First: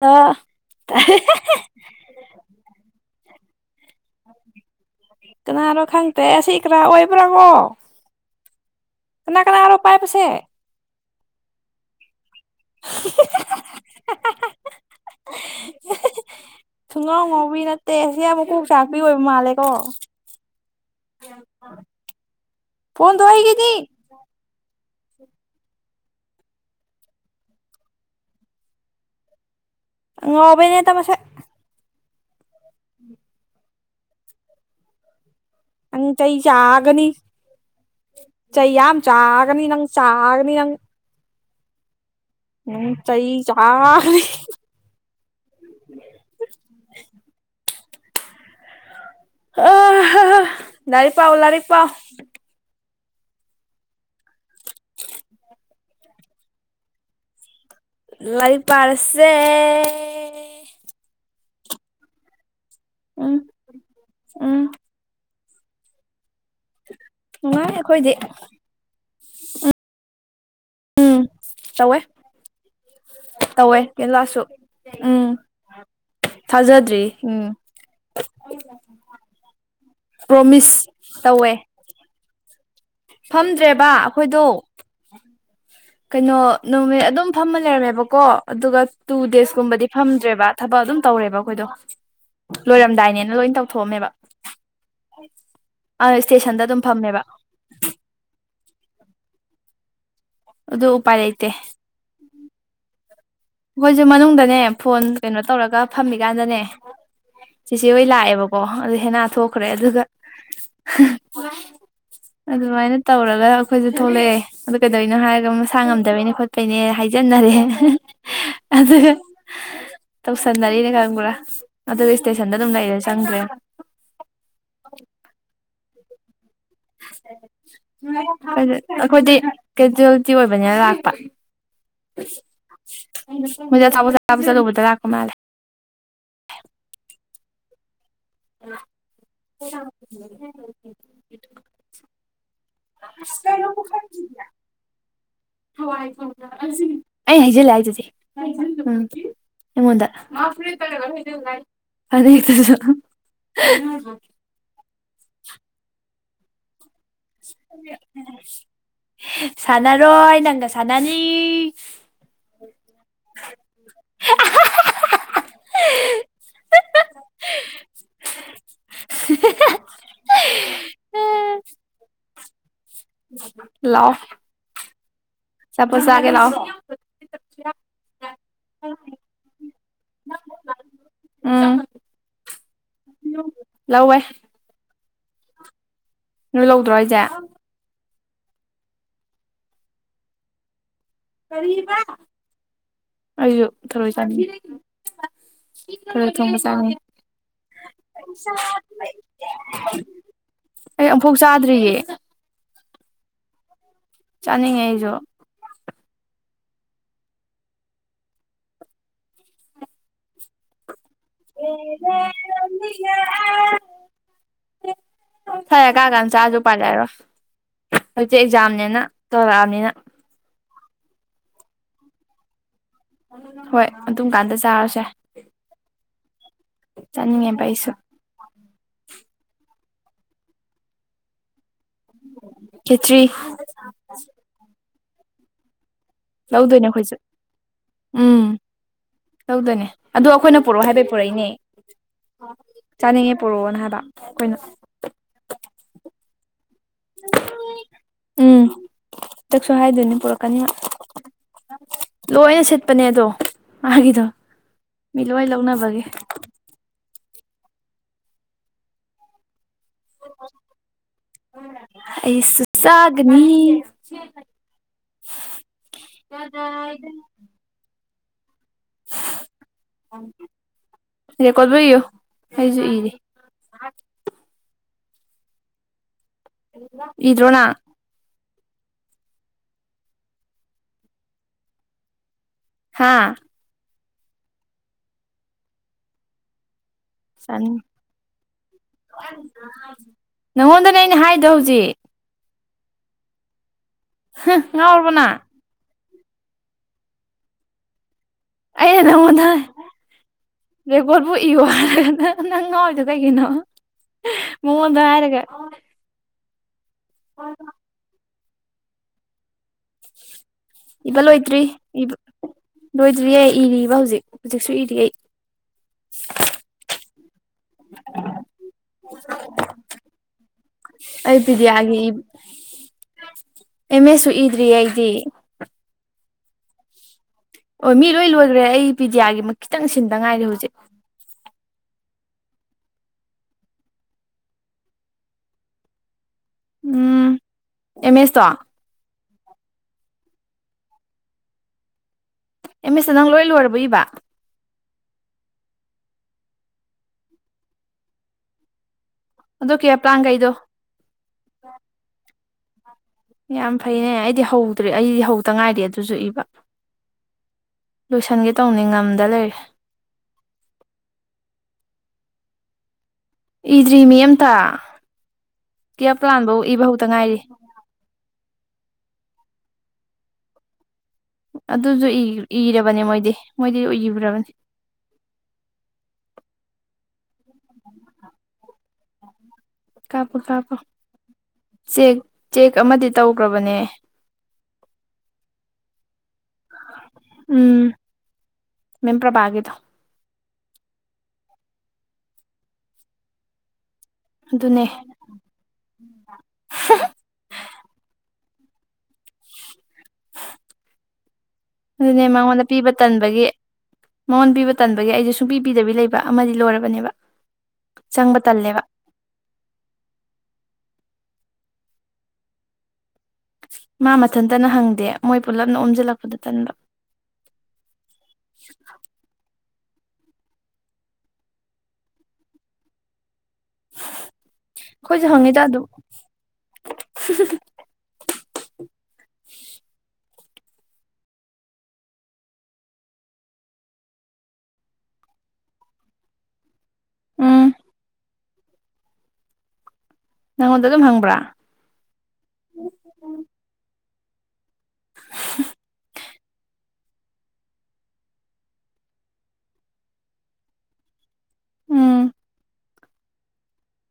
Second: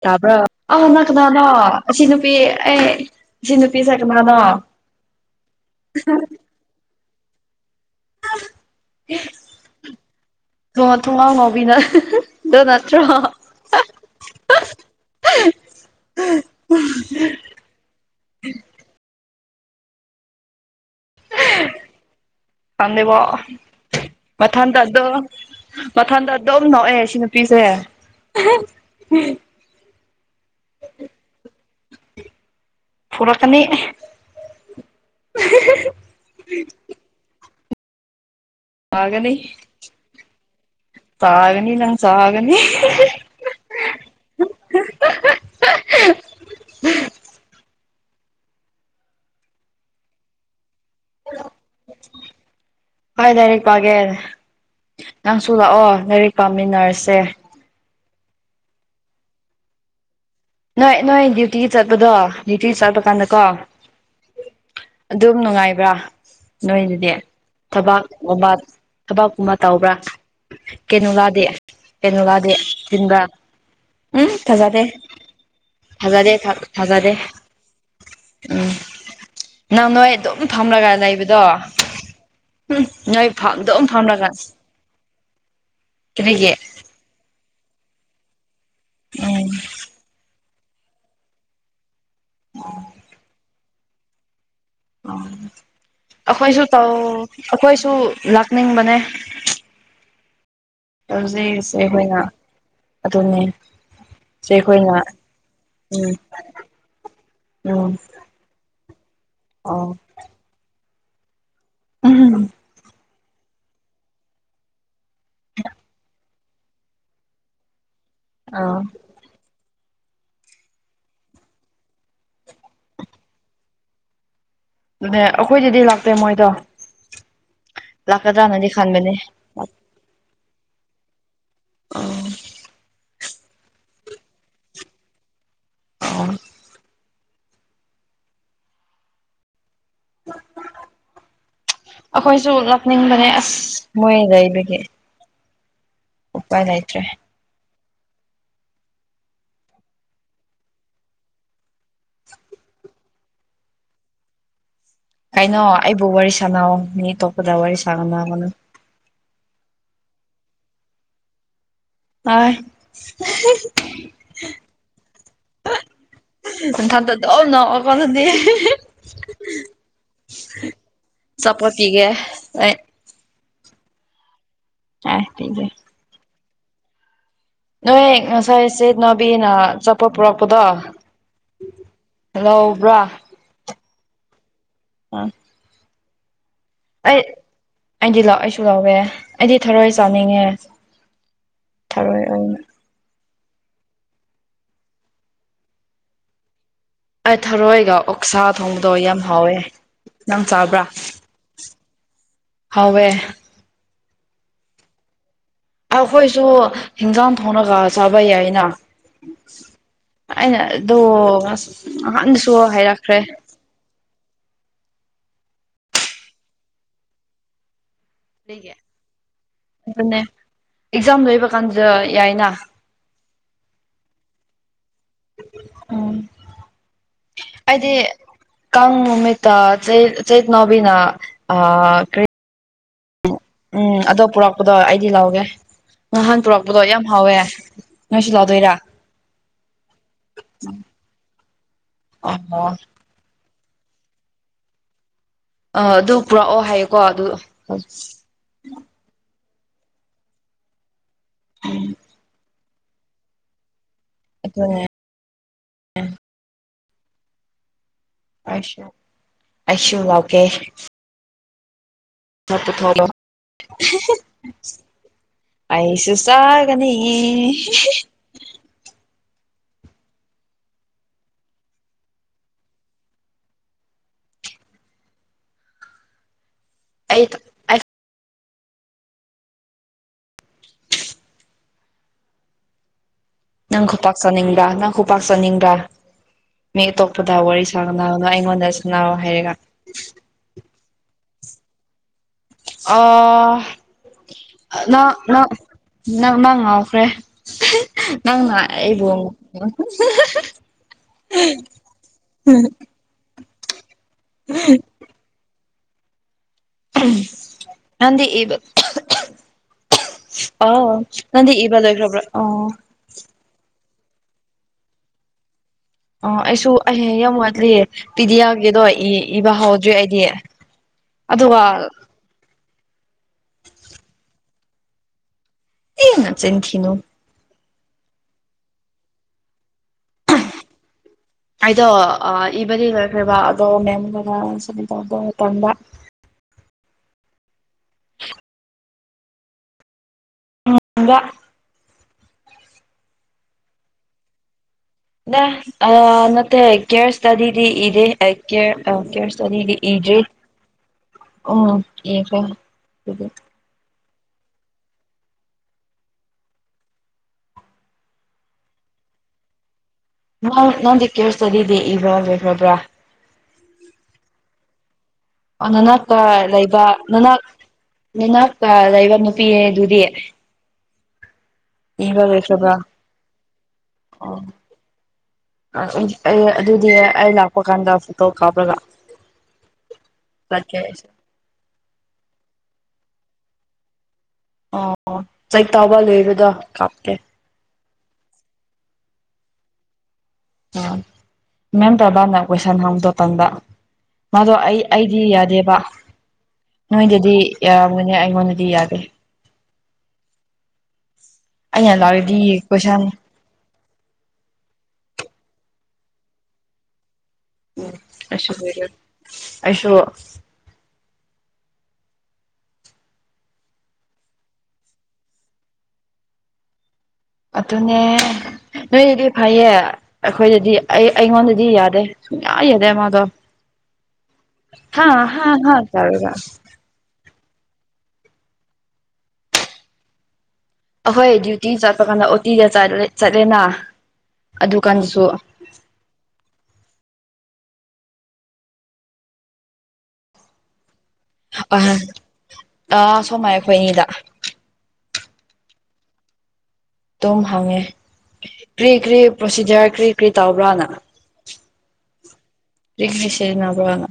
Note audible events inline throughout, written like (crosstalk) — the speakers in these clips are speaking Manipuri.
ꯑ ꯇꯥꯕ꯭ꯔꯣ ꯑꯣ ꯅ ꯪꯀꯅꯥꯅꯣ ꯑꯁꯤ ꯅꯨꯄꯤ ꯑꯦ ꯑꯁꯤ ꯅꯨꯄꯤꯁꯦ ꯀꯅꯥꯅꯣ ꯀꯅꯥꯅꯣ ꯈꯪꯗꯦ ꯑꯁꯤ ꯀꯔꯥ ꯑꯣꯏꯕ꯭ꯔꯥ ꯀꯣ ꯍ (inaudible) ꯀꯅꯥ ꯀꯅꯥꯅꯣ ꯄꯥꯏꯕꯁꯦ ꯊꯉ ꯊꯉ ꯑꯅꯣꯕꯤꯅ ꯗ ꯅꯠꯇ꯭ꯔꯣ (unintelligible) (inaudible) ꯊꯨꯟ (inaudible) ꯉꯥꯑꯣꯕꯤ ꯉꯥꯎꯕꯤ ꯅꯠꯇꯦ ꯑꯁꯤ ꯌꯥꯝ ꯃꯨꯀꯣꯛ ꯆꯥꯛꯄꯤ ꯑꯣꯏꯕ ꯃꯥꯜꯂꯦꯀꯣ ꯎꯝ (inaudible) ꯈꯪꯗꯦꯕꯣ ꯃꯊꯟꯇ ꯑꯗꯨꯝ (inaudible) ꯃꯊꯟꯗ ꯑꯗꯨꯝ ꯅꯣꯛꯑꯦ ꯁꯤ ꯅꯨꯄꯤꯁꯦ ꯑꯉꯧꯕꯤꯅꯦ ꯇ ꯃꯁꯦ ꯐꯨꯔꯛꯀꯅꯤ ꯑꯅꯤ ꯆꯩ ꯆꯥꯒꯅꯤ ꯆꯩ ꯌꯥꯝ ꯆꯥꯒꯅꯤ ꯅꯪ ꯆꯥꯒꯅꯤ ꯅꯪ ꯇꯥꯒꯅꯤ ꯅꯪ ꯆꯥꯒꯅꯤ (inaudible) ꯎꯝ ꯅꯪ ꯆꯩꯆꯥꯒꯅꯤ (inaudible) ꯑ ꯂꯥꯏꯔꯤꯛ ꯄꯥꯎ ꯂꯥꯏꯔꯤꯛ ꯄꯥꯎ ꯍꯣꯏ ꯂꯥꯏꯔꯤꯛ ꯄꯥꯒꯦ ꯅꯪꯁꯨ ꯂꯥꯛꯑꯣ ꯂꯥꯏꯔꯤꯛ ꯄꯥꯃꯤꯟꯅꯔꯁꯦ ꯂꯥꯏꯔꯤꯛ ꯄꯥꯔꯁꯦ ꯅꯣꯏ ꯅꯣꯏ ꯗ꯭ꯌꯨꯇꯤ ꯆꯠꯄꯗꯣ ꯗ꯭ꯌꯨꯇꯤ ꯆꯠꯄ ꯎꯝ ꯀꯥꯟꯗꯀꯣ ꯑꯗꯨ ꯎꯝ ꯑꯗꯨꯝ ꯅꯨꯡꯉꯥꯏꯕ꯭ꯔꯥ ꯅꯣꯏꯗꯨꯗꯤ ꯅꯨꯡꯉꯥꯏ ꯑꯩꯈꯣꯏꯗꯤ ꯊꯕꯥꯛꯒꯨꯝꯕ ꯊꯕꯛꯀꯨꯝꯕ ꯇꯧꯕ꯭ꯔꯥ ꯎꯝ ꯀꯦꯅꯣꯂꯥꯗꯤ ꯇꯧꯋꯦ ꯀꯦꯅꯣꯂꯥꯗꯤ ꯆꯤꯟꯕ꯭ꯔ ꯇꯧꯋꯦ ꯌꯦꯂꯥꯁꯨ ꯎꯝ ꯊꯖꯔꯦ ꯊ ꯊꯥꯖꯗ꯭ꯔꯤ ꯊꯖꯔꯦ ꯎꯝ ꯎꯝ ꯅꯪ ꯅꯣꯏ ꯑꯗꯨꯝ ꯄ꯭ꯔꯣꯃꯤꯁ ꯐꯝꯂꯒ ꯂꯩꯕꯗꯣ ꯇꯧꯋꯦ ꯎꯝ ꯅꯣꯏ ꯐꯥꯝ ꯐꯝꯗ꯭ꯔꯦꯕ ꯑꯗꯨꯝ ꯐꯥꯝꯂꯒ ꯑꯩꯈꯣꯏꯗꯣ ꯀꯩꯅꯣ ꯅꯨꯃꯤꯠ ꯑꯗꯨꯝ ꯐꯝꯃ ꯂꯩꯔꯝꯃꯦꯕꯀꯣ ꯑꯗꯨꯒ ꯇꯨ ꯎꯝ ꯗꯦꯖꯀꯨꯝꯕꯗꯤ ꯐꯝꯗ꯭ꯔꯦꯕ ꯊꯕꯛ ꯑꯗꯨꯝ ꯇꯧꯔꯦꯕ ꯑꯩꯈꯣꯏꯗꯣ ꯂꯣꯏꯔꯝꯗꯥꯏꯅꯦꯅ ꯂꯣꯏ ꯇꯧꯊꯣꯛꯑꯝꯃꯦꯕ ꯑꯣ ꯏꯁꯇꯦꯁꯟꯗ ꯑꯩꯈꯣꯏꯁꯨ ꯑꯗꯨꯝ ꯇꯧ ꯐꯝꯃꯦꯕ ꯑꯩꯈꯣꯏꯁꯨ ꯂꯥꯛꯅꯤꯡꯕꯅꯦ ꯑꯗꯨ ꯎꯄꯥꯏ ꯂꯩꯇꯦ ꯍꯧꯖꯤꯛꯁꯦ ꯑꯩꯈꯣꯏꯅ ꯑꯗꯨꯅꯦ ꯑꯩꯈꯣꯏꯁꯨ ꯁꯦ ꯃꯅꯨꯡꯗꯅꯦ ꯑꯩꯈꯣꯏꯅ ꯐꯣꯟ ꯀꯩꯅꯣ ꯇꯧꯔꯒ ꯎꯝ ꯐꯝꯃꯤꯀꯥꯟꯗꯅꯦ ꯁꯤꯁꯤꯦ ꯎꯝ ꯍꯣꯏ ꯂꯥꯛꯑꯦꯕꯣ ꯑꯣ ꯑꯗꯨ ꯍꯦꯟꯅ ꯊꯣꯛꯈ꯭ꯔꯦ ꯑꯣ ꯑꯗꯨꯒ ꯎꯝ ꯑꯗꯨꯃꯥꯏꯅ (inaudible) ꯇꯧꯔꯒ ꯑꯩꯈꯣꯏꯁꯨ ꯊꯣꯛꯂꯛꯑꯦ ꯑꯗꯨ ꯀꯩꯗꯧꯅꯣ ꯍꯥꯏꯔꯒ ꯃꯁꯥ ꯉꯝꯗꯕꯩꯅꯤ ꯈꯣ ꯀꯩꯅꯦ ꯍꯥꯏꯖꯟꯅꯔꯦ ꯑꯥ ꯑꯗꯨꯒꯥ ꯇꯧꯁꯟꯅꯔꯤꯅꯦ ꯈꯡꯕꯔꯥ ꯑꯗꯨꯒ ꯏꯁꯇꯦꯁꯟꯗ ꯑꯗꯨꯝ ꯂꯩꯔ ꯆꯪꯗ꯭ꯔꯦ ꯅ ꯑꯩꯈꯣꯏꯗꯤꯗꯤ ꯂꯥꯛꯇꯦ ꯃꯣꯏꯗꯣ ꯂꯥꯛꯀꯗ꯭ꯔꯅꯗꯤ ꯈꯟꯕꯅꯦ ꯑꯩꯈꯣꯏꯗꯤ ꯀꯦꯖꯨꯋꯦꯂꯤꯇꯤ ꯑꯣꯏꯕꯅꯤꯅ ꯂꯥꯛꯄ ꯃꯣꯏꯗꯦ ꯊꯥꯕꯠꯠ ꯊꯥ ꯆꯠꯂꯨꯕꯗ ꯂꯥꯛꯄ ꯃꯥꯜꯂꯦ ꯑꯣ ꯎ ꯑꯩꯈꯣꯏꯁꯨ ꯂꯥꯛꯅꯤꯡꯕꯅꯦ ꯑꯁ ꯃꯣꯏꯗ ꯍꯋꯥ ꯍꯥꯏ ꯎꯄꯥꯏ ꯂꯩꯇ꯭ꯔꯦ ꯑꯩ ꯍꯥꯏꯖꯂꯦ ꯍꯥꯏꯖꯁꯦ ꯎꯝ ꯃꯗ ꯀꯩꯅꯣ ꯑꯩꯕꯨ ꯋꯥꯔꯤ ꯁꯥꯟꯅꯑꯣ ꯃꯤ ꯑꯇꯣꯞꯄꯗ ꯋꯥꯔꯤ ꯁꯥꯥꯟꯅꯅꯒꯅ ꯁꯥꯟ ꯅꯥꯔꯣꯏ ꯅꯪꯒ ꯁꯟ ꯅꯥꯅꯤ ꯑ ꯊꯥꯟꯗ ꯇꯝ ꯅ ꯀꯅꯗꯤ (inaudible) ꯆꯄꯇꯒ ꯑ ꯂꯑꯣ ꯑ ꯊꯦ (inaudible) ꯇꯄꯣꯁꯥꯒꯦ ꯂꯑꯣ (inaudible) (inaudible) ꯅꯣꯏ ꯉꯁꯥꯏꯁꯦ ꯅꯅꯥꯕꯤꯅ ꯆꯠꯄ ꯄꯨꯔꯛꯄꯗꯣ ꯎꯝ ꯍꯜꯂꯣ ꯑꯣꯕ꯭ꯔꯥ (inaudible) ꯂꯧꯋꯦ (inaudible) ꯑꯥ (inaudible) ꯅꯣꯏ ꯂꯧꯗ꯭ꯔꯣ ꯑꯩꯁꯦ ꯑꯩ ꯑꯩꯗꯤ ꯂꯥꯛꯑꯣ ꯑꯩꯁꯨ ꯂꯥꯛꯋꯦ ꯑꯩꯗꯤ ꯊꯔꯣꯏ ꯆꯥꯅꯤꯡꯉꯦ ꯀꯔꯤꯕ ꯊꯔꯣꯏ ꯑꯣꯏꯅ ꯑꯩꯁꯨ ꯊꯔꯣꯏ ꯆꯥꯅꯤꯡꯉꯤ ꯈꯔ ꯊꯣꯡꯕ ꯆꯥꯅꯤꯡ ꯑꯩ ꯊꯔꯣꯏꯒ ꯑꯣꯛꯁꯥ ꯊꯣꯡꯕꯗꯣ ꯌꯥꯝ ꯍꯥꯎꯋꯦ ꯅꯪ ꯆꯥꯕ꯭ꯔꯥ ꯊꯣꯛꯣꯛ ꯆꯥꯗ꯭ꯔꯤꯍꯦ ꯐꯋꯦ ꯆꯥꯅꯤꯡꯉꯦ ꯑꯩꯁꯨ ꯑꯩꯈꯣꯏꯁꯨ ꯍꯤꯟꯖꯥꯡ ꯊꯣꯡꯅꯒ ꯆꯥꯕ ꯌꯥꯏꯅ ꯑꯩꯅ ꯑꯗꯣ ꯑꯍꯥꯟꯅꯁꯨ ꯍꯥꯏꯔꯛꯈ꯭ꯔꯦ ꯐꯔ ꯀꯥ ꯀꯥꯟ ꯆꯦꯥꯁꯨ ꯄꯥꯏꯂ ꯍꯥꯏꯔꯣ ꯂꯩꯒꯦ ꯇꯧꯔꯛꯑꯕꯅꯤꯅ ꯑꯗꯨꯅꯦ ꯑꯦꯛꯖꯥꯝ ꯂꯣꯏꯕ ꯀꯥꯟꯗ ꯌꯥꯏꯅ ꯍꯣꯏ ꯑꯗꯨꯝ ꯀꯥꯟꯗ ꯆꯥꯔꯁꯦ ꯎꯝ ꯆꯠꯅꯤꯡꯉꯦꯕ ꯑꯩꯁꯨ ꯀꯪ ꯅꯨꯃꯤꯇ ꯆ ꯆꯩꯠ ꯅꯕꯤꯅꯥ ꯀ ꯈꯦꯇ꯭ꯔꯤ ꯎꯝ ꯑꯗꯣ ꯄꯨꯔꯛꯄꯗꯣ ꯑꯩꯗꯤ ꯂꯥꯛꯑꯣꯒꯦ ꯉꯍꯥꯟ ꯄꯨꯣꯔꯛꯄꯗꯣ ꯂꯧꯗꯣꯏꯅꯦ ꯌꯥꯝ ꯑꯩꯈꯣꯏꯁꯨ ꯍꯥꯎꯋꯦ ꯉꯥꯏꯁꯨ ꯂꯥꯎꯗꯣꯏꯔꯥ ꯇꯗꯅꯦ ꯑꯗꯣ ꯑꯩꯈꯣꯏꯅ ꯄꯨꯔꯛꯑꯣ ꯍꯥꯏꯕꯩ ꯄꯨꯔꯛꯏꯅꯦ ꯑꯣ ꯆꯥꯅꯤꯡꯉꯦ ꯄꯣꯔꯛꯑꯣꯅ ꯍꯥꯏꯕ ꯑꯩꯈꯣꯏꯅ ꯑ ꯑꯗꯨ ꯄꯨꯔꯛꯑꯣ ꯍꯥꯏꯌꯨꯀꯣ ꯑꯗꯨ ꯎꯝ ꯍꯇꯛꯁꯨ ꯍꯥꯏꯗꯣꯏꯅꯤ ꯄꯨꯔꯛꯀꯅꯤ ꯂꯣꯏꯅ ꯁꯤꯠꯄꯅꯦ ꯑꯗꯣ ꯃꯥꯒꯤꯗꯣ ꯑꯗꯨꯅꯦ ꯃꯤꯂꯣꯏ ꯂꯧꯅꯕꯒꯤ ꯑꯁ ꯑꯩꯁꯨ ꯂꯧꯀꯦ ꯍꯅ (unintelligible) ꯆꯠ ꯊꯣꯂꯣ (inaudible) ꯑꯩꯁꯨꯆꯥꯒꯅꯤ ꯔꯦ ꯀꯣꯠ ꯂꯣꯏ ꯏꯌꯨ ꯑꯩꯁꯨ ꯏꯔꯤ ꯑꯩ ꯏꯇ꯭ꯔꯣ ꯅꯪ ꯑꯩ ꯍꯥꯥ ꯅꯪ ꯈꯨ ꯄꯥꯛ ꯆꯅꯤꯡꯕ꯭ꯔ ꯅꯪ ꯈ ꯄꯥꯛ ꯆꯅꯤꯡꯕ꯭ꯔ ꯃꯤꯇꯣꯞ ꯄꯗ ꯋꯥꯔꯤ ꯆꯥꯅꯤꯡ ꯁꯥꯅ ꯅꯣ ꯑꯩꯉꯣꯟꯗ ꯁꯥꯅꯑꯣ ꯍꯥꯏꯔꯒ ꯎ (inaudible) ꯅꯪꯉꯣꯟꯗꯅꯦ ꯑꯩꯅ ꯍꯥꯏꯗꯣ ꯍꯧꯖꯤꯛ ꯑꯣ ꯍ ꯉꯥꯎꯔꯕꯣ ꯅꯪ ꯅꯪꯅ ꯉꯥꯎꯈ꯭ꯔꯦ ꯅꯪꯅ ꯑꯩꯕꯨ ꯔꯦꯀꯣꯠ ꯕꯨꯛ ꯏꯌꯣ ꯍꯥꯏꯔꯒ ꯅ ꯪ ꯉꯥꯎꯔꯤꯗꯣ ꯀꯩꯒꯤꯅꯣ ꯃꯥꯉꯣꯟꯗ ꯍꯥꯏꯔꯒ ꯅꯪꯗꯤ ꯏꯕ ꯑ ꯏꯕ ꯅꯪꯗꯤ ꯂꯣꯏꯗ꯭ꯔꯤ ꯏꯕ ꯂꯣꯏꯈ꯭ꯔꯕ꯭ꯔꯣ ꯑꯣ ꯂꯣꯏꯗ꯭ꯔꯤꯌꯦ ꯏꯔꯤꯕ ꯍꯧꯖꯤꯛ ꯍꯧꯖꯤꯛꯁꯨ ꯏꯔꯤ ꯑꯩ ꯑꯣ ꯑꯩꯁꯨ ꯑꯩ ꯃꯌꯥꯝ ꯋꯥꯠꯂꯤ ꯄꯤꯗꯤ ꯌꯥꯒꯦꯗꯣ ꯏꯕ ꯍꯥꯎꯗ꯭ꯔꯤ ꯑꯩꯗꯤ ꯑꯩ ꯑꯗꯨꯒ ꯕꯤꯗ꯭ꯌꯥꯒꯤ ꯏ ꯑꯦꯝꯁꯦꯏ ꯁꯨ ꯏꯗ꯭ꯔꯤ ꯑꯩꯗꯤ ꯏ ꯅꯆꯤꯟ ꯊꯤꯅꯨ ꯑꯣ ꯃꯤ ꯂꯣꯏ ꯂꯣꯏꯈ꯭ꯔꯦ ꯑꯩ ꯄꯤꯗꯤꯌꯥꯒꯤ ꯈꯤꯇꯪ ꯁꯤꯟꯗ ꯉꯥꯏꯔꯤ ꯍꯧꯖꯤꯛ ꯑꯩꯗꯣ ꯏꯕꯗꯤ ꯂꯣꯏꯈ꯭ꯔꯦꯕ ꯑꯗꯣ ꯃꯦꯝꯅ ꯁꯥꯏꯟ ꯇꯧꯕ ꯃꯇꯝꯗ ꯎꯝ ꯑꯦꯝ ꯑꯦꯁꯇꯣ ꯎꯗ (inaudible) ꯑꯦꯝ ꯑꯦꯁꯇꯣ ꯅꯪ ꯂꯣꯏ ꯂꯣꯏꯔꯕ ꯏꯕ ꯅꯠꯇꯦ ꯀꯦꯔ ꯁꯇꯗꯤꯗꯤ ꯏꯗ ꯀꯦ ꯀꯦꯔ ꯆꯔꯤꯗꯤ ꯑꯗꯣ ꯀꯦꯌꯔ ꯏꯗ꯭ꯦ ꯄ꯭ꯂꯥꯟꯈꯩꯗꯣ ꯎꯝ ꯌꯦꯒ ꯑꯗꯨ (inaudible) ꯌꯥꯝ ꯐꯩꯅꯦ ꯑꯩꯗꯤ ꯍꯧꯗ꯭ꯔꯦ ꯑꯩꯗꯤ ꯍꯧꯗ ꯉꯥꯏꯔꯤ ꯑꯗꯨꯁꯨ ꯏꯕ ꯂꯣꯏꯁꯟꯒꯦ ꯇꯧꯕꯅꯤ ꯉꯝꯗ ꯂꯩꯔꯦ ꯅꯪꯗꯤ ꯀꯦꯔꯁꯗꯗꯤꯇꯤ ꯏꯕ ꯂꯣꯏꯈ꯭ꯔꯕ꯭ꯔꯥ ꯏꯗ꯭ꯔꯤ ꯃꯤ ꯑꯝꯇ ꯑꯣ ꯅꯅꯥꯛꯗ ꯀꯦꯌꯔ ꯄ꯭ꯂꯥꯟꯐꯧ ꯂꯩꯕ ꯏꯕ ꯍꯧꯗ ꯉꯥꯏꯔꯤ ꯅꯅꯥꯛ ꯅꯅꯥꯛꯗ ꯂꯩꯕ ꯅꯨꯄꯤ ꯑꯗꯨꯗꯤ ꯑꯗꯨꯁꯨ ꯂꯣꯏꯈ꯭ꯔꯕ꯭ꯔꯥ ꯏꯔꯕꯅꯦ ꯃꯣꯏꯗꯤ ꯃꯣꯏꯗꯤ ꯑꯣ ꯏꯈ꯭ꯔꯕꯅꯤ ꯑꯗꯨꯗꯤ ꯑꯩ ꯂꯥꯛꯄ ꯀꯥꯟꯗ ꯐꯣꯇꯣ ꯀꯥꯞꯂꯒ ꯀꯥꯞꯄꯨ ꯀꯥꯞꯄꯨ ꯆꯦꯛ ꯆꯦꯛ ꯑꯃꯗꯤ ꯇꯧꯈ꯭ꯔꯕꯅꯦ ꯆꯩ ꯇꯧꯕ ꯂꯣꯏꯕꯗꯣ ꯀꯥꯞꯀꯦ ꯎꯝ ꯃꯦꯝ ꯄ꯭ꯔꯕ ꯀꯤꯗꯣ ꯃꯦꯝ ꯄꯔꯕꯥꯅ ꯀꯣꯏꯁꯟ ꯍꯥꯡꯗꯣꯇꯟꯗ ꯃꯥꯗꯣ ꯑꯗꯨꯅꯦ ꯑꯩ ꯗꯤ ꯌꯥꯗꯦꯕ ꯅꯣꯏꯗꯗꯤ ꯌꯥꯔꯝꯒꯅꯤ ꯑꯩꯉꯣꯟꯗꯗꯤ ꯌꯥꯗꯦ ꯑꯩꯅ ꯑꯗꯨꯅꯦ ꯂꯥꯛꯔꯗꯤ ꯃꯉꯣꯟꯗ ꯄꯤꯕ ꯀꯣꯏꯁꯟ ꯇꯟꯕꯒꯤ ꯃꯉꯣꯟ ꯄꯤꯕ ꯇꯟꯕꯒꯤ ꯑꯩꯁꯨ ꯁꯨꯡ ꯄꯤ ꯄꯤꯗꯕꯤ ꯂꯩꯕ ꯑꯃꯗꯤ ꯂꯣꯏꯔꯕꯅꯦꯕ ꯎꯝ ꯆꯪꯕ ꯑꯩꯁꯨ ꯇꯜꯂꯦꯕ ꯂꯣꯏꯔꯦ ꯑꯁꯣ ꯃꯥ ꯃꯊꯟꯇꯅ ꯍꯪꯗꯦ ꯃꯣꯏ ꯄꯨꯜꯂꯞꯅ ꯑꯣꯝꯁꯤꯜꯂꯛꯄꯗ ꯇꯟꯕ ꯑꯗꯨꯅꯦ ꯅꯣꯏꯗꯤ ꯐꯩꯌꯦ ꯑꯩꯈꯣꯏꯗꯗꯤ ꯑꯩ ꯑꯩꯉꯣꯟꯗꯗꯤ ꯌꯥꯗꯦ ꯁꯨꯡꯌꯥ ꯌꯥꯗꯦ ꯃꯥꯗꯣ ꯍꯥ ꯑꯩꯈꯣꯏꯁꯨ ꯍꯥ ꯍꯪꯉꯤꯗ ꯍ ꯑꯗꯨꯝ ꯇꯧꯔꯒ (unintelligible) ꯑꯩꯍꯣꯏ ꯗ꯭ꯌꯨꯇꯤ ꯆꯠꯄ ꯀꯥꯟꯗ ꯑꯣꯇꯤꯗ ꯆꯠꯂꯦꯅ ꯑꯗꯨ ꯀꯥꯟꯗꯁꯨ ꯎꯝ ꯅꯪꯉꯣꯟꯗ ꯑꯗꯨꯝ ꯍꯪꯕ꯭ꯔꯥ (unintelligible) ꯑꯥ ꯁꯣꯃꯥꯏ ꯑꯩꯈꯣꯏ ꯑꯅꯤꯗ (inaudible) ꯑꯗꯨꯝ ꯍꯪꯉꯦ ꯀ꯭ꯔꯤ ꯀ꯭ꯔꯤ ꯄ꯭ꯔꯣꯁꯤꯖꯔ ꯀ꯭ꯔꯤ ꯀ꯭ꯔꯤ ꯇꯧꯕ꯭ꯔꯥꯅ ꯎꯝ (unintelligible) ꯅꯥꯕ꯭ꯔꯅ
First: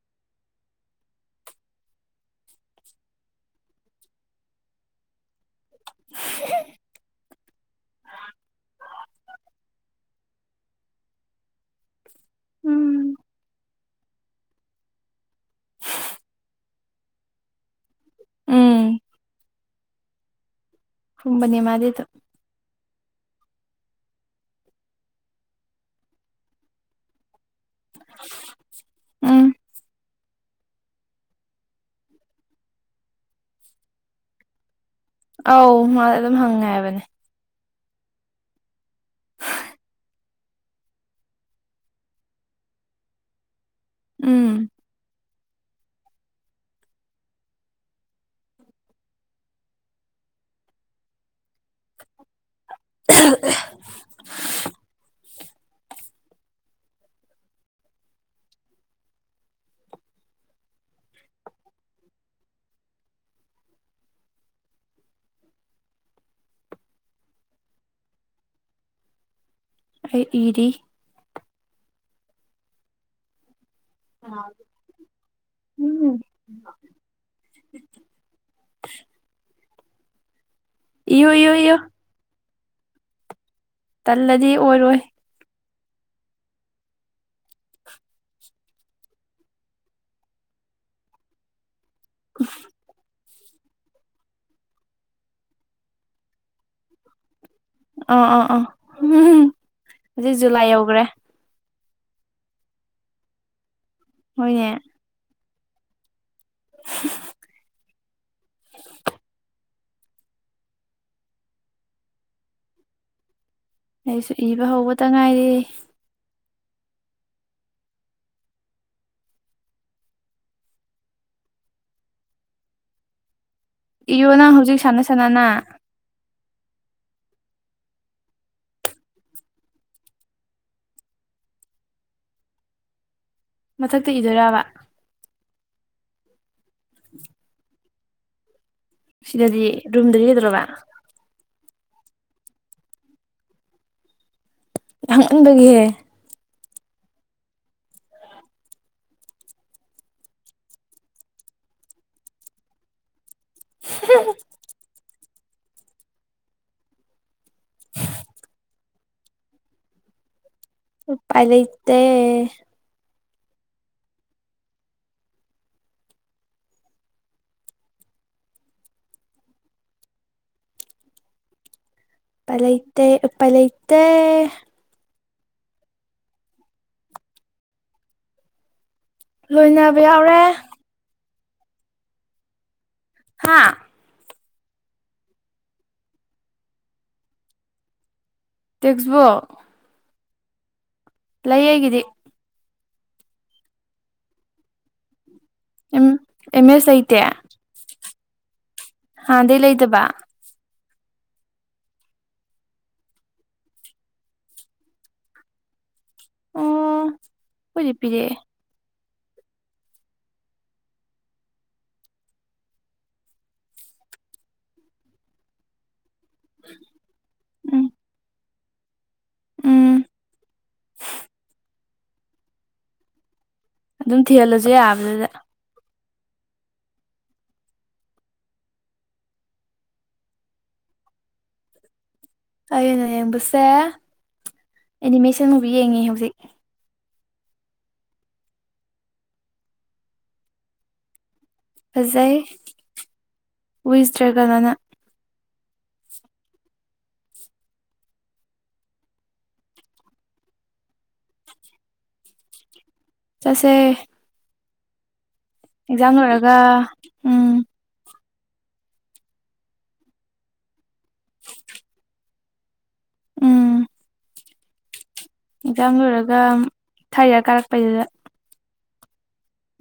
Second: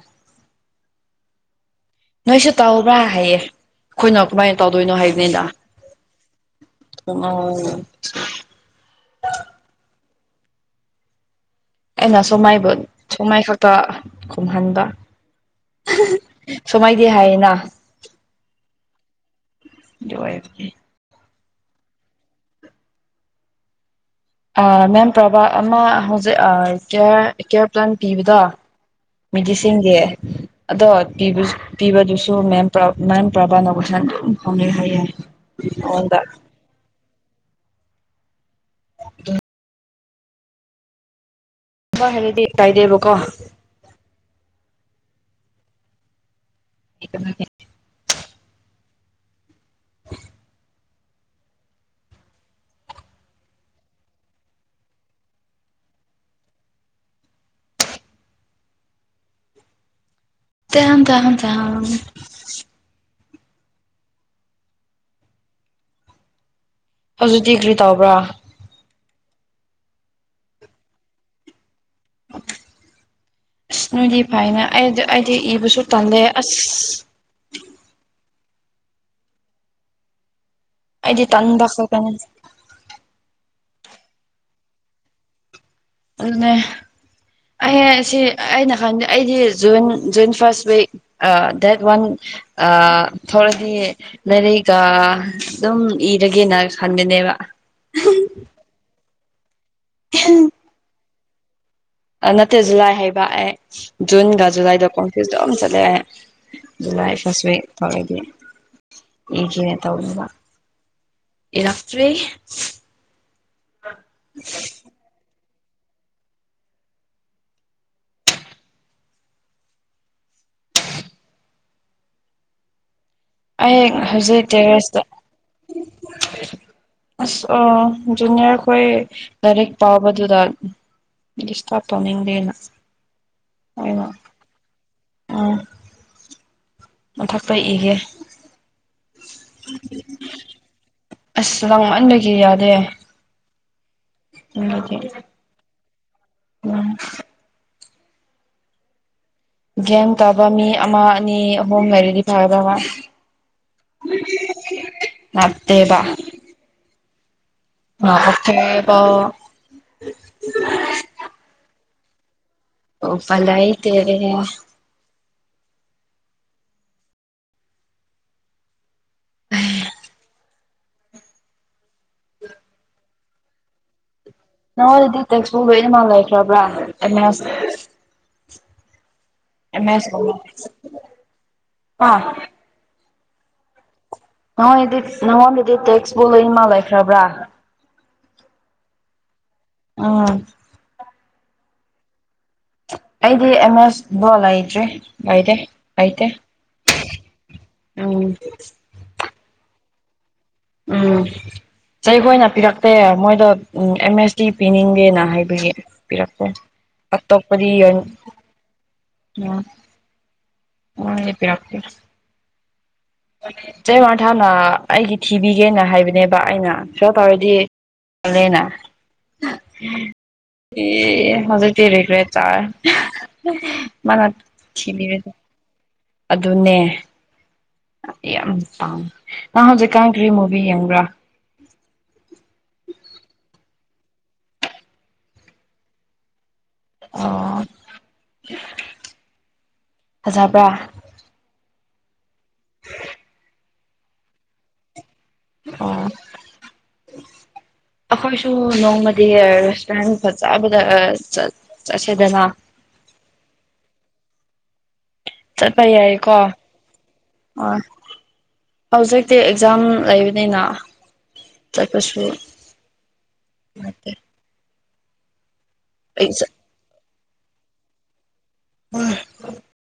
ꯅꯣꯏꯁꯨ ꯇꯧꯕ꯭ꯔꯥ ꯍꯥꯏꯌꯦ ꯑꯩꯈꯣꯏꯅ ꯀꯃꯥꯏꯅ ꯇꯧꯗꯣꯏꯅꯣ ꯍꯥꯏꯕꯅꯤꯗ ꯑꯣꯝ (unintelligible) ꯑꯩꯅ ꯁꯣꯃꯥꯏꯕꯨ ꯎꯝ ꯁꯣꯃꯥꯏ ꯈꯥꯠ ꯇ ꯈꯨꯝꯍꯟꯕ ꯁꯨꯃꯥꯏꯗꯤ ꯍꯥꯏꯌꯦꯅ ꯎꯝ (unintelligible) ꯈꯨꯝꯕꯅꯦ ꯃꯥꯗꯤ ꯍꯦꯛꯇꯥ ꯃꯦꯝ ꯄ꯭ꯔꯚ ꯑꯃ ꯍꯧꯖꯤꯛ ꯑꯥ ꯀꯦ ꯀꯦ ꯀꯥꯟ ꯄꯤꯕꯗꯣ ꯎꯝ ꯃꯦꯗꯤꯁꯤꯟꯒꯤ ꯑꯗꯣ ꯄꯤꯕꯁꯨ ꯄꯤꯕꯗꯨꯁꯨ ꯃꯦꯝ ꯄ꯭ꯔꯥꯕ ꯃꯦꯝ ꯄ꯭ꯔꯥꯕꯅ ꯀꫭꯏꯁꯅ ꯑꯗꯨꯝ ꯍꯪꯏꯑꯦ ꯍꯥꯏꯌꯦ ꯑꯧ ꯃꯥꯗꯤ ꯑꯩꯉꯣꯟꯗ ꯑꯗꯨꯝ ꯍꯪꯉꯦ ꯍꯥꯏꯕꯅꯦ (unintelligible) ꯍꯥꯏꯔꯗꯤ ꯀꯥꯏꯗꯦꯕꯀꯣ ꯎꯝ (unintelligible) (inaudible) (inaudible) (unintelligible) ꯍꯧꯖꯤꯛꯇꯤ ꯀꯔꯤ ꯇꯧꯕ꯭ꯔꯥ ꯑꯩ ꯏꯔꯤ ꯑꯁ ꯅꯣꯏꯗꯤ ꯐꯥꯏꯅꯦ ꯑꯩ ꯑꯩꯗꯤ ꯏꯕꯁꯨ ꯎꯝ ꯇꯜꯂꯦ ꯑꯁ ꯑꯗꯤ ꯏꯌꯨ ꯏꯌꯨ ꯇꯥꯟꯕ ꯏꯌꯨ ꯈꯠꯇꯥꯅꯦ ꯇꯜꯂꯗꯤ ꯑꯣꯏꯔꯣꯏ ꯑꯗꯨꯅꯦ ꯑꯩ ꯁꯤ ꯑꯩꯅ ꯈꯪꯗꯦ ꯑꯩꯗꯤ ꯖꫭꯏꯟ ꯖꫭꯏꯟ ꯐꯥꯔꯁ ꯋꯤꯛ ꯑꯥ ꯗꯦꯠ ꯋꯥꯟ ꯑꯥ ꯊꫭꯔꯛ ꯑꯗꯤ ꯂꯥꯏꯔꯩꯒ ꯑꯗꯨꯝ ꯏꯔꯒꯦꯅ ꯈꯟꯕꯅꯦꯕ ꯑꯥ ꯑꯥ ꯑꯥ ꯍꯧꯖꯤꯛ ꯖꯨꯂꯥꯏ ꯌꯧꯈ꯭ꯔꯦ ꯅꯠꯇꯦ ꯖꯨꯂꯥꯏ ꯍꯩꯕꯑ ꯖꯨꯟꯒ ꯍꯣꯏꯅꯦ ꯖꯨꯂꯥꯏꯗ ꯀꯣꯡꯐ꯭ꯌꯨꯁ ꯑꯗꯨꯝ ꯆꯠꯂꯦ ꯖꯨꯂꯥꯏ ꯐꯁ ꯋꯤꯛ ꯐꯥꯎꯔꯗꯤ ꯏꯒꯦꯅ ꯇꯧꯕꯅꯦꯕꯥ ꯏꯂꯥꯛꯇꯔꯤ ꯑꯩꯁꯨ ꯏꯕ ꯍꯧꯕꯇ ꯉꯥꯏꯔ (inaudible) ꯑꯩ ꯏꯌꯣ ꯅꯪ ꯍꯧꯖꯤꯛ ꯇꯦꯔꯦꯁꯇ ꯁꯥꯟꯅꯁꯥꯟꯅꯅ ꯑꯁ ꯑ ꯖꯨꯅꯤꯌꯔꯈꯣꯏ ꯂꯥꯏꯔꯤꯛ ꯄꯥꯕꯗꯨꯗ ꯗꯤꯁꯇꯥꯞ ꯇꯧꯅꯤꯡꯗꯦꯅ ꯃꯊꯛꯇ ꯏꯗꯣꯏꯔꯕ ꯑꯥ ꯃꯊꯛꯇ ꯏꯒꯦ ꯁꯤꯗꯗꯤ ꯔꯨꯝꯗꯗꯤ ꯀꯩꯗ꯭ꯧꯔꯕ ꯑꯁ ꯂꯥꯡ ꯃꯟꯕꯒꯤ ꯌꯥꯗꯦ (unintelligible) ꯎꯗꯒꯤ (unintelligible) ꯎꯝ ꯒꯦꯝ ꯇꯥꯕ ꯃꯤ ꯑꯃ ꯑꯅꯤ ꯑꯍꯨꯝ ꯂꯩꯔꯗꯤ ꯐꯔꯗꯧꯕꯥ ꯅꯠꯇꯦꯕ ꯑ ꯑꯣꯀꯦ ꯕꯣ (unintelligible) ꯎꯄꯥꯏ ꯂꯩꯇꯦ ꯑꯣꯄꯥꯏ ꯂꯩꯇꯦ ꯎꯄꯥꯏ ꯂꯩꯇꯦ ꯎꯄꯥꯢ ꯂꯩꯇꯦ ꯅꯪꯉꯣꯟꯗꯗꯤ ꯇꯦꯛꯁꯕꯨꯛ ꯂꯣꯏꯅꯃꯛ ꯂꯩꯈ꯭ꯔꯕ꯭ꯔꯥ ꯑꯦꯅꯦꯁ ꯂꯣꯏꯅꯕ ꯌꯥꯎꯔꯦ (inaudible) ꯍꯥꯥ ꯅꯣꯏꯗꯤ ꯅꯉꯣꯟꯗꯩꯩꯗꯤ ꯇꯦꯛꯁꯕꯨꯛ ꯂꯣꯏꯃꯛ ꯂꯩꯈ꯭ꯔꯕ꯭ꯔꯥ ꯇꯦꯁꯛꯕꯣ ꯑ ꯂꯩꯌꯦ ꯑꯩꯒꯤꯗꯤ ꯑꯩꯗꯤ ꯑꯦꯝ ꯑꯁ ꯕꯣ ꯂꯩꯇ꯭ꯔꯤ ꯂꯩꯇꯦ ꯑꯦꯝ ꯂꯩꯇꯦ ꯑꯦꯝ ꯑꯦꯁ ꯂꯩꯇꯦ ꯑꯧ (unintelligible) ꯍꯥꯟꯗꯩ ꯂꯩꯗꯕ ꯎꯝ ꯆꯩꯈꯣꯏꯅ ꯄꯤꯔꯛꯇꯦ ꯃꯣꯏꯗꯣ ꯑꯦꯝ ꯑꯦꯁ ꯇꯤ ꯄꯤꯅꯤꯡꯗꯦꯅ ꯍꯥꯏꯕꯒꯤ ꯄꯤꯔꯛꯄꯣꯟ ꯑꯣ ꯑꯩꯈꯣꯏꯗꯤ ꯑꯇꯣꯞꯄꯗꯤ (unintelligible) ꯄꯤꯔꯛꯑꯦ ꯎ ꯑꯣ ꯄꯔꯛꯇꯦ (unintelligible) ꯆꯩ ꯋꯥ ꯊꯥꯅ ꯑꯩꯒꯤ ꯊꯤꯕꯤꯒꯦꯅ ꯍꯥꯏꯕꯅꯦꯕ ꯑꯩꯅ ꯈꯔ ꯇꯧꯔꯗꯤ ꯎꯝ ꯂꯦꯅ ꯎꯝ (unintelligible) ꯑꯦ ꯍꯥꯎꯖꯤꯛꯇꯤ ꯔꯤꯒꯔ꯭ꯦꯠ ꯆꯥꯔꯦ ꯑꯗꯨꯝ ꯃꯥꯅ ꯊꯤꯍꯜꯂꯁꯨ ꯌꯥꯕꯗꯨꯗ ꯊꯤꯕꯤꯔꯗꯤ ꯑꯗꯨꯅꯦ ꯌꯥꯝ ꯄꯥꯝ ꯅꯪ ꯍꯧꯖꯤꯛꯀꯥꯟ ꯀꯔꯤ ꯃꯨꯚꯤ ꯌꯦꯡꯕ꯭ꯔꯥ ꯑꯩꯅ ꯌꯦꯡꯕꯁꯦ ꯑꯦꯅꯤꯃꯦꯁꯟ ꯃꯨꯚꯤ ꯌꯦꯡꯉꯤ ꯍꯧꯖꯤꯛ ꯑꯣ ꯐꯖꯕꯔ꯭ꯥ ꯐꯖꯩ ꯋꯤꯁꯇ꯭ꯔꯒꯜ ꯑꯅ ꯑꯥ (inaudible) ꯑꯩꯈꯣꯏꯁꯨ ꯅꯣꯡꯃꯗꯤ ꯔꯦꯁꯇꯨꯔꯦꯟ ꯐꯖꯕꯗ ꯆꯠ ꯆꯠꯁꯦꯗꯅ ꯆꯠꯁꯦ ꯆꯠꯄ ꯑꯦꯛꯖꯥꯝ ꯌꯥꯏ ꯀꯣ ꯂꯣꯏꯔꯒ ꯎꯝ ꯑ ꯍꯧꯖꯤꯛꯇꯤ ꯑꯦꯛꯖꯥꯝ ꯂꯩꯕꯅꯤꯅ ꯆꯠꯄꯁꯨ ꯎꯝ ꯃ (inaudible) ꯑꯦꯛꯖꯥꯝ ꯂꯣꯏꯔꯒ ꯆꯠ ꯊꯩꯔ ꯀꯥꯔꯛꯄꯩꯗꯨꯗ (inaudible)